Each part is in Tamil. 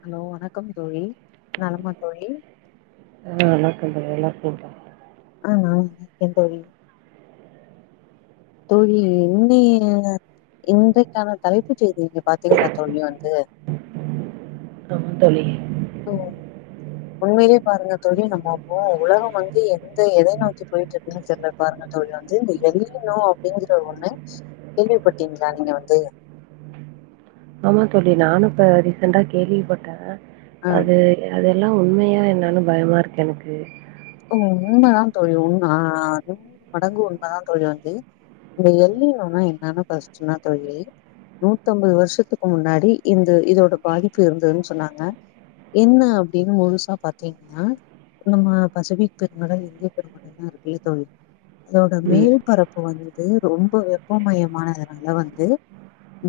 ஹலோ வணக்கம் தோழி நலமா தோழி ம் வணக்கம் தோழி நல்லா இருக்கே தோழி நல்லா இருக்கீங்களா ம் நா நல்லாருக்கே தோழி தோழி இ இன்றைக்கான தலைப்பு செய்தி இங்க பாத்தீங்களா தோழி வந்து ஆமா தோழி ஓ உண்மையிலயே பாருங்க தோழி நம்ம அப்போ உலகம் வந்து எந்த எதை நோக்கி போயிட்டு இருக்குன்னு தெரியல பாரு தோழி வந்து இந்த எல்லணு அப்டிங்கற ஒண்ணு கேள்விப்பட்டீங்களா நீங்க வந்து ஆமா தோழி நானு இப்போ ரீசெண்டட்டாக கேள்விப்பட்டே ஆ அது அதெல்லா உண்மையா என்னன்னு பயமா இருக்கு எனக்கு உண்மைதா தோழி உண்ம நூறு மடங்கு உண்மைதா தோழி வந்து இந்த எள்ளிலோனா என்னன்னு பஷ்டுனா தோழி நூத்தம்பது வருஷத்துக்கு முன்னாடி இந்த இதோட பாதிப்பு இருந்ததுன்னு சொன்னாங்க என்ன அப்டின்னு முழுசா பாத்தீங்கன்னா நம்ம பசிபிக் பெருகடல் இந்திய பெருகடல் தா இருக்குல்லே தோழி அதோட ம். மேல் பரப்பு வந்த ரொம்ப வெப்பமயமானதுனால வந்து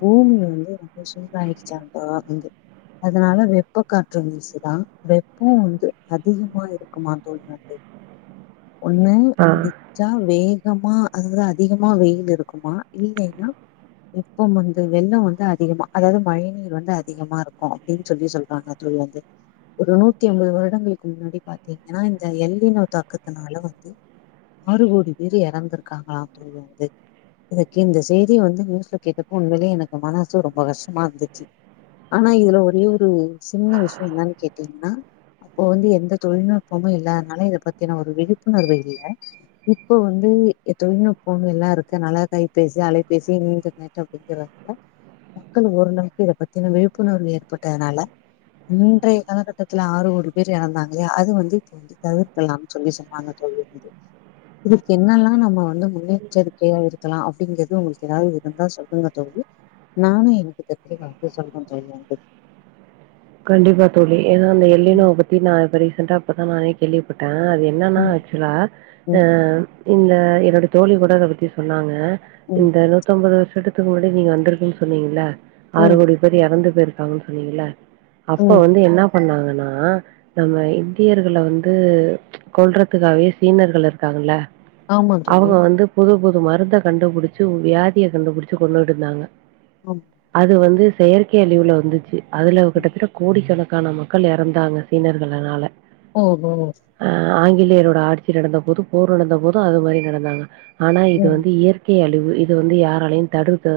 பூமி வந்து ரொம்ப சூண்டாயிடுச்சா அதான் வந்து அதுனால வெப்ப காற்று வீசு தான் வெப்போ வந்து அதிகமா இருக்குமா ஒன்னு ஆ. அடி ச்ச வேகமா அதவிட அதிகமா வெயில் இருக்குமா இல்லைன்னா இப்போ வந்து வெள்ள வந்து அதிகமா அதாவது மழை நீீர் வந்து அதிகமா இருக்கு அப்டின்னு சொல்லி சொல்றாங்க உள்ளது ஒரு நூத்தி ஐம்பது வருடங்களுக்கு முன்னாடி பாத்தீங் ன்னா இந்த எல்லினோ தாக்கத்தனால வந்து ஆறு கோடி பேர் இறந்திருக்காங்களா தோழி வந்து இன்னக்கி இந்த செய்தி வந்து நியூஸ்ல கேட்டப்போ உண்மைலேயே எனக்கு போனலயே எனக்கு மனசு ரொம்ப கஷ்டமா இருந்துச்சு ஆனா இதுல ஒரே ஒரு சின்ன விஷய என்னானு கேட்டீங்ன்னா அப்போ வந்து எந்த தொழில்நுட் ப்பமே இல்லாதனால இத பத்தினா ஒரு விழிப்புணர்வு இல்ல இப்போ வந்து தொழில்நுட்பம் எல்லா இருக்கனால்ல கைபேசி அலைபேசி இன்டர் அப்டிங்கிறங்க மக்கள் ஓரளவுக்கு இத பத்தின விழிப்புணர்வு ஏற்பட்டதுனால இன்றைய காலகட்டத்துல ஆறு கோடி பேர் இறந்தாங்களே அது வந்து தவிர்கல்லா சொல்லி சொன்னாங்க தோழி இதுக்கு என்னெல்லா நம்ம வந்து முன்னெச்சரிக்கையா இருக்கலா அப்டிங்கிறது உங்களுக்கு ஏதாது இருந்தா சொல்லுங்க தோழி நானு எனக்கு தெரிஞ்ச கருத்து சொல்ற தோழி வந்து கண்டிப்பா தோழி ஏதே ந்த எல்லினோ ம் பத்தி நா இப்ப ரீசெண்டா இப்பதா நானே கேள்விப்பட்டே என்னன்னா ம் ஆக்சுவலா ம் இந்த என்னோட தோழி கூட அத பத்தி சொன்னாங்க இந்த நூத்தம்பது வருஷத்துக்கு முன்னாடி நீங்க வந்திருக்குன்னு சொன்னீங்கல்ல ஆறு ம் கோடி பேரு இறந்து போயிருக்காங்க சொன்னீங்ளே அப்ப ம் வந்து என்ன பண்ணாங்கன்னா நம்ம இந்தியர்கள வந்து கொல்றதுக்காகவே சீனர்கள் இருக்காங்கல்ல ஆமா தோழி அவங்க வந்து புது புது மருந்த கண்டுபிடிச்சு வியாதியை கண்டுபிடிச்சு கொண்டுட்டு இருந்தாங்க ஆமா அது வந்து செயற்கை அழிவுல வந்துச்சு அதுல கிட்ட கோடிக்கணக்கான மக்கள் இறந்தாங்க சீனர்கள்னால ஓ கோ ஆ ஆங்கிலேயரோட ஆட்சி நடந்த போது போர் நடந்த போது அது மாறி நடந்தாங்க ஆனா இது ம் வந்து இயற் கை அழிவு இது வந்து யாராலையு தடுக்க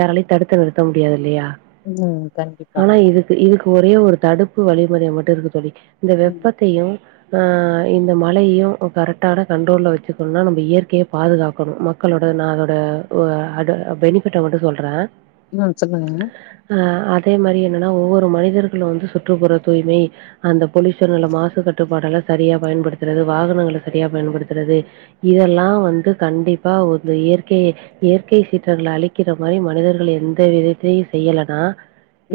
யாராலையு தடுத்து நிறுத்த முடியாது இல்லயா ம் கண்டிப் இதுக் இதுக்கு ஒரே ஒரு தடுப்பு வழிமுறை மட்டு இருக்கு தோழி இந்த ம் வெப்பத்தையும் ஆ இந்த மழையு கரெக்டான கண்ட்ரோல்ல வச்சுக்கணுனா நம்ம இயற்கைய பாதுகாக்கணு க்களோட நா அதோட வ் அத பெனிபிட்ட மட்டூ சொல்றே ம் சொல்லுங்க ஆ அதே மாறி என்னனா ஒவ்வொரு மனிதர்களோட சுற்றுப்புற தூய்மை அந்த பொலியூஷன்ல்ல மாசு கட்டுபாடுலா சரியா பயன்படுத்துறது வாகனங்கள சரியா பயன்படுத்துறது இதெல்லா வந்து கண்டிப்பா ஒரு இயற்கையே இயற்கை சீற்றங்கள அழிக்கிற மாறி மனிதர்கள் எந்த விதத்தையு செய்யலனா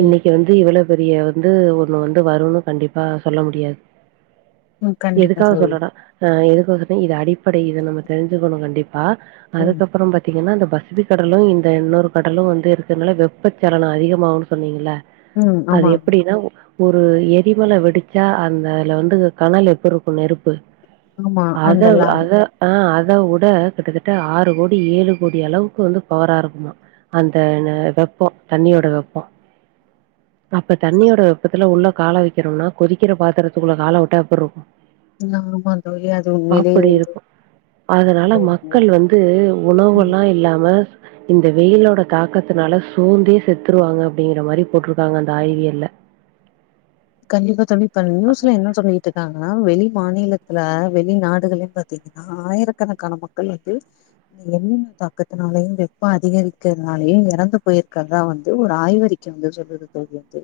ம் இன்னைக்கி வந்து இவ்வள பெரிய வந்து ஒண்ணு வந்து வருனு கண்டிப்பா சொல்ல முடியாது ம் கண்டிப்பா எதுக்காக தோழி சொல்றன்டா அ எதுக்கு வந்துட்டு இது அடிப்படை இத நம்ம தெரிஞ்சுக்கணு கண்டிப்பா ம் அதுக்கப்பறோ பாத் பாத்தீங்கனா இந்த பசுபி கடலூ இந்த இன்னொரு கடலூ வந்து இருக்குதுனல வெப்பச்சலன அதிகமாகும்ன்னு சொன்னீங்கள்ளே ம் அது ஆமா எப்டின்னா உவ் ஒரு எரிமல வெடுச்சா அந்த ல வந்து கனல் எப்புருக்கூ நெருப்பு ஆமா அந்த அதவ் லா அத ஆ அதவ்வோட கிட்டத்தட்ட ஆறு கோடி ஏழு கோடி அளவுக்கு வந்து பவரா இருக்குமா அந்த ந வெப்போ தண்ணியோட வெப்போ அப்ப தண்ணியோட வெப்பத்துல உள்ள காள வக்கிரோனா கொதிக்கிற பாத்திரத்துக்குள்ள காள விட்டா எப்புடிருக்கு ந ஆமாந்தோழி அது உண்மையிலே இருந்து இருக்கும். அதனால மக்கள் வந்து ம் உணவுலா இல்லாம இந்த வெயில்லோட தாக்கத்துனால சோந்தே செத்துருவாங்க அப்டிங்கற மாறி போட்ருக்காங்க அந்த ஆய்வியல்ல கண்டிப்பா தொழி இப்ப நியூஸ்ல என்ன சொல்லிட்டு இருக்காங்கனா வெளி மாநிலத்துல வெளி நாடுகளேன்னு பாத்தீங்க ஆயிரக்கணக்கான மக்கள் வந்து வெயில் தாக்கத்தினாலயூ வெப்ப அதிகரிக்கறதுனாலயூ எறந்து போய்ருக்றதா வந்து ஒரு ஆய்வறிக் வ சொல்லது தோல்வி வந்து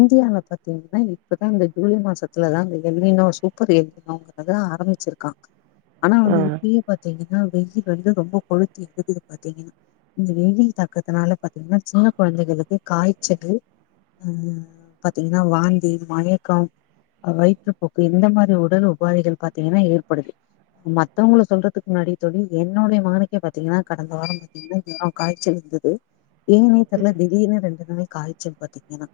இந்தியாவ பத்தி பத்தீங்கனா இப்பதா இந்த ஜூலை மாசத்துலதா அந்த எல்நினோ சூப்பர் எல்நினோங்கறது ஆரம்பிச்சிருக்கா [inaudible] ஆனா வந்து இப்பயே பாத்தீங்கனா வெயில் வந்து ரொம்ப கொழுத்து எடுக்கிது பாத்தீங்கனா இந்த வெயிலின் தாக்கதுனால பாத்தீங்கனா சின்ன கொழந்தைகளுக்கு காய்ச்சலூ அ பாத்தீங்கனா வாந்தி மயக்கம் அ வயித்துப்போக்கு இந்த மாறி உடல் உபாதிகள் பாத்தீங்கனா ஏற்படுது மத்தவங்கள சொல்றதுக்கு முன்னாடி தோழி என்னோடைய மகனுக்கே பாத்தீங்கனா கடந்த வாரம் தினோ தினோ காய்ச்சல் இருந்தது ஏனே தெர்ல திடீனு ரெண்டு நாளைக் காய்ச்சல் பாத்தீங்கனா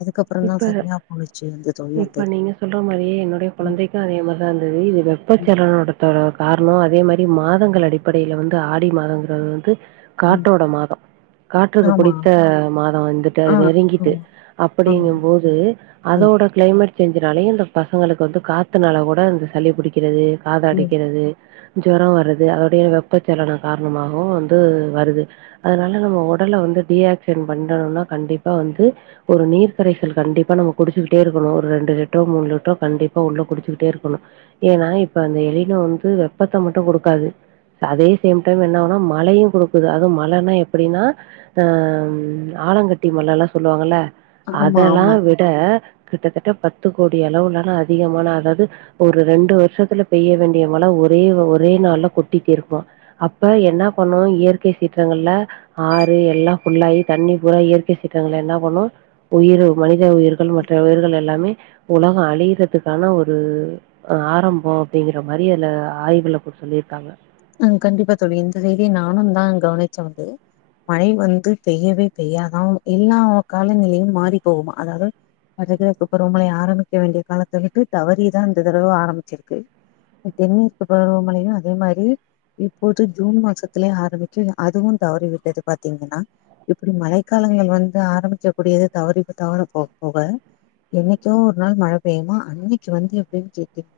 அதுக்கப் அப்புறந்தா இப்ப சரியா போய்ருச்சு வந்து தோழி இப்ப வந்தது நீங்க சொல்ற மாறியே என்னுடைய குழந்தைக்கு அதே மாறிதா இருந்தது இது ம் வெப்பச்சலனோடத்தோட காரணோ அதே மாறி மாதங்கள் அடிப் படையில வந்து ஆடி மாதங்கறது வந்து ம் காற்றோட மாதோ காற்றுக்கு ஆமா புடித்த மாதோ வந்துட்டு அது ஆ நெருங்கிட்டு ஆமா ஆமா அப்படிங்கும்போது ம் அதோட கிளைமேட் சேஞ்சுனாலயூ இந்த பசங்களுக்கு வந்து காத்துனால கூட இந்த சளி புடிக்கிறது ம் காதடைக்கிறது ஜொரோ வருது அதோடைய வெப்பச்சலன காரணமாகவு வந்து வருது அதனால நம்ம உடலவந்து டிஆக்சன் பண்றனுனா கண்டிப்பா வந்து ஒரு நீர் கரைசல் கண்டிப்பா நம்ம குடுச்சுக்கிட்டே இருக்கணு ஒரு ரெண்டு லிட்ரோ மூணு லிட்டரோ கண்டிப்பா உள்ள குடுச்சுட்டே இருக்கணு ஏனா இப்ப அந்த எளினோ வந்து வெப்பத்த மட்டு குடுக்காது அதே சேம் டைம் என்னாவுனா மழையூ கொடுக்குது அதுவு மழன்னா எப்டினா ஆ ஆலங்கட்டி மல்ல எல்லா சொல்லுவாங்க ஆமா அதெல்லா ஆமா ட கிட்டதட்ட பத்து கோடி அளவுலனா அதிகமான அதாது ஒரு ரெண்டு வருஷதுல பெய்ய வேண்டிய மழ ஒரே ஒரே நாள்ல கொட்டி தீர்க்மா அப்ப என்னா பண்ணு இயற்கை சீற்றங்கள்ல ஆறு எல்லா ஃபுல்லாயி தண்ணி பூரா இயற்கை சீற்றகல்ல என்னா பண்ணு உயிரு மனித உயிர்கள் மற்ற உயிர்கள் எல்லாமே உலகம் அழியறதுக்கான ஒரு ஆரம்போ அப்டிங்கிற மாரி அதுல ஆய்வுல இப்போ சொல்லியிருக்காங்க ம் கண்டிப்பா தோழி இந்ந வீடியோ நானுந்தா கவனிச்ச [unintelligible] மழை வந்து பெய்யவே பெய்யாதா உனக் எல்லா காலநிலையு மாறி போகுமா அதாவது வரு கிழக்கு பருமழை ஆரம்பிக்க வேண்டிய காலத்த விட்டு தவறிதா இந்த தடவ ஆரம்மிச்சிருக்கு தென்மேற்க்கு பருவமழையு அதே மாரி இப்போது ஜூன் மாசத்துலயே ஆரம்மிச்சி அதுவு தவறி விட்டது பாத்தீங்கனா இப்டி மழைக்காலங்கள் வந்தா ஆரம்மிக்க கூடியது தவறி இப்ப தவற போ போக என்னைக்கோ ஒரு நாள் மழ பெய்யுமா அன்னைக்கு வந்து எப்டினு கேட்டீங்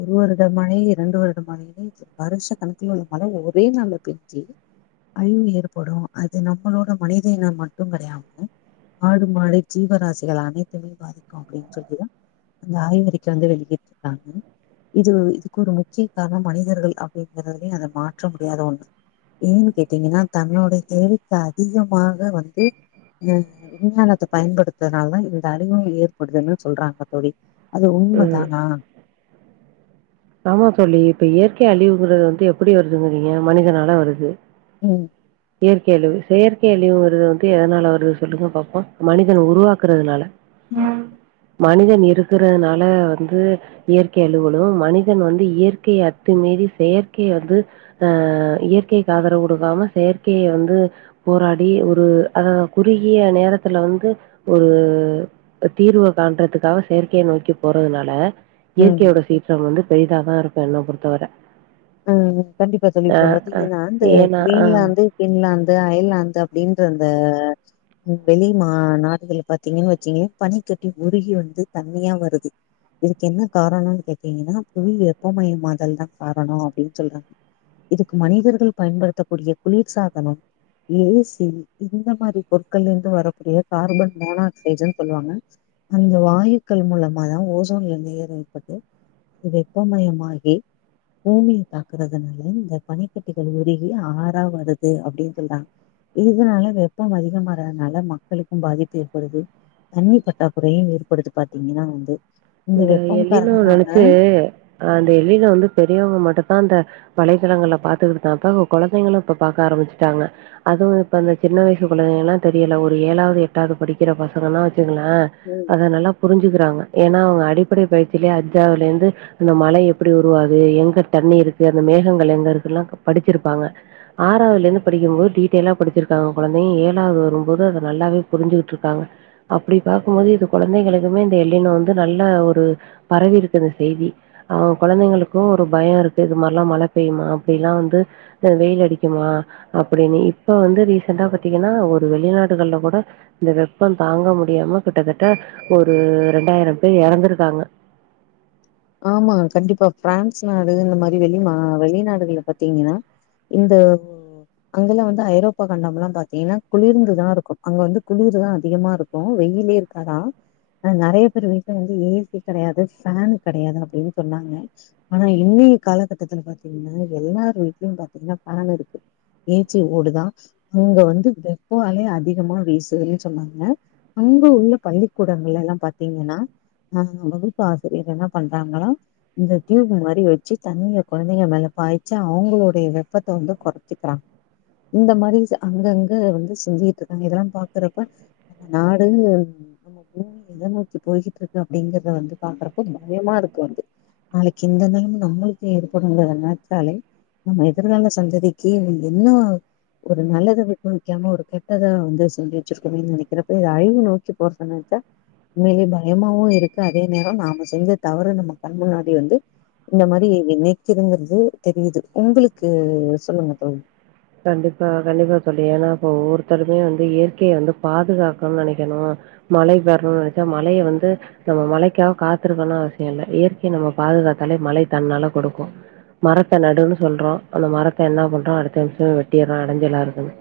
ஒரு வருட மழை இரண்டு வருட மழையே [unintelligible] வருஷ கணக்குல உள்ள மழ ஒரே நல்ல பெஞ்சு அழிவு ஏற்படும் அது நம்மளோட மனித இனம் மட்டு கெடையாம ஆடு மாடு ஜீவராசிகள் அனைத்துமே பாதிக்கு அப்டின் சொல்லிதா அந்த ஆய்வறிக்க வந்து வெளியிட்ருக்காங்க இது இதுக்கு ஒரு முக்கிய காரணம் மனிதர்கள் அ அப்டிங்கிறதே அத மாற்ற முடியாத ஒண்ணு ஏன்னு கேட்டீங்கன்னா தன்னோட தேவைக்கு அதிகமாக வந்து அ விஞ்ஞானத்த பயன்படுத்தனால தா இந்த அழிவு ஏற்படுதுன்னு சொல்றாங்க தோழி அது ம். உண்மதானா ஆமா தோழி இப்ப இயற்கை அழிவுங்கிறது வந்து எப்டி வருதுங்கிறீங்க மனிதனால வருது உ இயற்கை அழிவு செயற்கை அழிவுங்கிறது வந்து எதனால வருது சொல்லுங்க பாப்போ மனிதன உருவாக்குறதுனால ம் மனிதன் இருக்கறதுனால வந்து இயற்கை அலுவலு மனிதன் வந்து இயற்கைய அத்து மீறி செயற்கைய வந்து ஆ இயற்கைக்கு ஆதரவு குடுக்காம செயற்கைய வந்து போராடி ஒரு அ குறுகிய நேரத்துல வந்து ஒரு தீர்வ காண்றதுக்காவ செயற்கைய நோக்கி போறதுனால இயற்கையோட சீற்றம் வந்து பெரிதாதா இருக்கு என்ன பொறுத்தவர ஆ கண்டிப்பா தோழி அ, இப்ப அ. பாத்திங்கன்னா இந்த ஏன்னா ஆ. கிரீன்லாண்டு இங்லாந்து அயல்லாந்து அப்டின்ற அந்த வெளி மா நாடுகள பாத்தீங்கன் வச்சீங்க பனிக்கட்டி உருகி வந்து தண்ணியா வருது இதுக்கு என்ன காரணன்னு கேட்டீங்கன்னா புவி வேப்பமயமாதல் தா காரணோ அப்டினு சொல்றாங்க இதுக்கு மனிதர்கள் பயன்படுத்தக்க கூடிய குளிர் சாதனோ ஏசி இந்த மாரி பொருட்கள்லேருந்து வரக்கூடிய கார்பன் மோனக்சைடுன்னு சொல்லுவாங்க அந்த வாயுக்கள் மூலமா தா ஓசோன்லேருந்து ஏற்பட்டு வெப்பமயமாகி பூமிய தாக்குறதுனால இந்த பனிக்கட்டிகள் உருகி ஆரா வருது அப்டினு சொல்றாங்க இதனால வெப்பம் அதிகமாரதுனால மக்களுக்கு பாதிப்பு ஏற்படுது தண்ணீ பட்டாக்குறையு ஏற்படுது பாத்தீங்கன்னா வந்து இந்த வெப்பம் எல்லினோவ காரணமாக நெனச்சு அந்த எல்லினோ வந்து பெரியவங்க மட்டுதான் அந்த வலைத்தளங்களல பாத்துக்கிட்டுதாப்பா கொழந்தைங்களு இப்ப பாக்க ஆரம்மிச்சுட்டாங்க அதுவு இப்ப இந்த சின்ன வயசு குழந்தைங்கலா தெரியல ஒரு ஏழாவது எட்டாவது படிக்கிற பசங்கனா வச்சுங்ளே உ அ நல்லா புரிஞ்சுக்கிறாங்க ஏனா அவுங்க அடிப்படை பயிற்சிலே அஜாவதுலேருந்து அந்த மழ எப்டி உருவாது எங்க தண்ணி இருக்கு அந்த மேகங்கள் எங்க இருக்குல்லான் படிச்சிருப்பாங்க ஆறாவதுல இருந்து படிக்கு போது டீட்டெயலா படிச்சிருக்காங்க குழந்தைங்கா ஏழாவது வரும்போது அதை நல்லாவே புரிஞ்சுட்டு இருக்காங்க அப்டி பார்க்குபோது இது குழந்தைகளுக்குமே இந்த எல்லிநெ வந்து நல் நல்லா ஒரு பரவி இருக்குது இந்த செய்தி ஆ குழந்தைங்களுக்கு ஒரு பயோ இருக்கு இது மாரியெல்லா மழை பெய்யுமா அப்டில்லா வந்து வெயில் அடிக்குமா அப்டின்னு இப்ப வந்து ரீசெண்டா பாத்தீங்கன்னா ஒரு வெளிநாடுகள்யில்லா கூட இந்த வெப்பம் தாங்க முடியாம கிட்டத்தட்ட ஒரு ரெண்டாயிரம் பேர் இறந்துருக்காங்க ஆமா கண்டிப்பா பிரான்ஸ் நாடு இந்த மாதிரி வெளிமா நீ வெளிநாடுகல்லா பாத்தீங்கன்னா இந்த அங்கெல்லா வந்து ஐரோப்பா கண்டல்லா பாத்தீங்கன்னா குளிர்ந்துதா இருக்கு அங்க வந்து குளிர் தா அதிகமா இருக்கு இருக்கும் வெயிலேயே இருக்காதான் நிறைய பேர் வீட்ல வந்து ஏசி கிடையாது ஃபேன் கிடையாது அப்டின்னு சொன்னாங்க ஆனா இன்னிய காலகட்டத்துல பாத்தீங்கன்னா எல்லார் வீட்லயும் பாத்தீங்கன்னா ஃபேன் இருக்கு ஏச்சி ஓடுதான் இங்க வந்து வெப்பா அலே அதிகமா வீசுதுன்னு சொன்னாங்க அங்க உள்ள பள்ளிக்கூடங்கள் எல்லாம் பாத்தீங்கன்னா அ வகுப்பு ஆசிரியர் எல்லா பண்றாங்களா இந்த டியூப் மாரி வச்சு தண்ணிய கொழந்தைங்க மேல பாய்ச்சு அவங்களுடைய வெப்பத்தை வந்து குறைச்சிக்கிறாங்க இந்த மாரி அங்க அங்க வந்து செஞ்சிட்டு இருக்காங்க இதெல்லாம் பாக்குறப்ப நாடே நம்ம பூமி எதை நோக்கி போயிகிட்டு இருக்கு அப்டிங்கறத வந்து பாக்குறப்ப இமா பயமா இருக்கும் வந்து நாளைக்கி இந்த நெலம நம்மளுக்கு ஏற்படுங்குறத நினச்சாலே நம்ம எதிர்கால சந்ததிக்கி என்ன ஒரு நல்லத விட்டுவிக்காம ஒரு கெட்டதை வந்து செஞ்சு வச்சிருக்கணும்ன்னு நினைக்கிறப்ப இத அழிவு நோக்கி போறத நெனச்சா உண்மிலே பயமாவும் இருக்கு அதே நேரம் நாம செஞ்ச தவிர நம்ம கண் முன்னாடி வந்து இந்த மாரி நினைக்குதுங்கிறது தெரியுது உங்களுக்கு சொல்லுங்க தோழி கண்டிப்பா அ கண்டிப்பா தோழி ஏன்னா இப்ப ஒவ்வெருத்தருமே வந்து இயற்கையை வந்து பாதுகாக்கனு நினைக்கணும் மழை வரணும்னு நினைச்சா மழைய வந்து நம்ம மழைக்கா காத்திருக்கோன்னனு அவசியம் இல்ல இயற்கையை நம்ம பாதுகாத்தாலே மழை தன்னால குடுக்கும் மரத்தை நடுன்னு சொல்றோம் அந்த மரத்தை என்ன பண்றோம் அடுத்த நிமிஷமே வெட்டிறான் அடைஞ்ச எல்லா இருக்குன்னு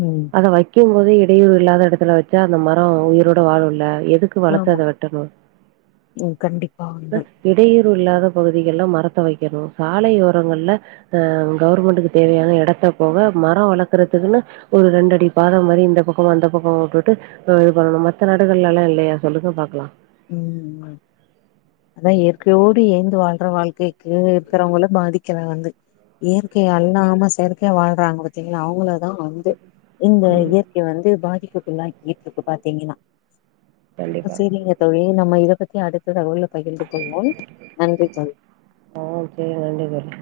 ம் அத வைக்கும் போதே இடையூறு இல்லாத இடத்துல வச்சா அந்த மரம் உயிரோட வாழு இல்ல எது க்கு ஆமா வாளத்தத வெட்டனும் ம் கண்டிப்பாங்க ல இடையூறு இல்லாத பகுதிகள்ல மரத்த வைக்கணும் சாலையோரங்கள்ல அ கவர்மெண்ட்டுக்கு தேவையான இடத்த போக மரோ வளக்கறதுக்குன்னு ஒரு ரெண்டு அடி பாதம் மேரி இந்த பக்கம் அந்த பக்கம் உட்டுட்டு இது பண்ணணும் மத்த நாடுகள்ல எல்லாம் இல்லையா சொல்லுங்க பாக்கலாம் ம் அதான் இயற்கையோடு ஏயந்து வாழ்ற வாழ்க்கைக்கு இருக்கிறவுங்களு பாதிக்கிறாங்க வந்து இயற்கை அல்லாம செயற்கை வாழ்றாங்க பாத்தீங்களா அவுங்கள ன்னா வந்து இந்த இயற்கையை வந்து பாதிப்புக்குள்ளாக்கிட்டு இருக்கு பாத்தீங்கன்னா சேரிங்க தோழி நம்ம இதை பத்தி அடுத்த தகவல்லா பகிர்ந்து கொள்வோம் நன்றி தோழி ஆ சேர் வணக்கம் தோழி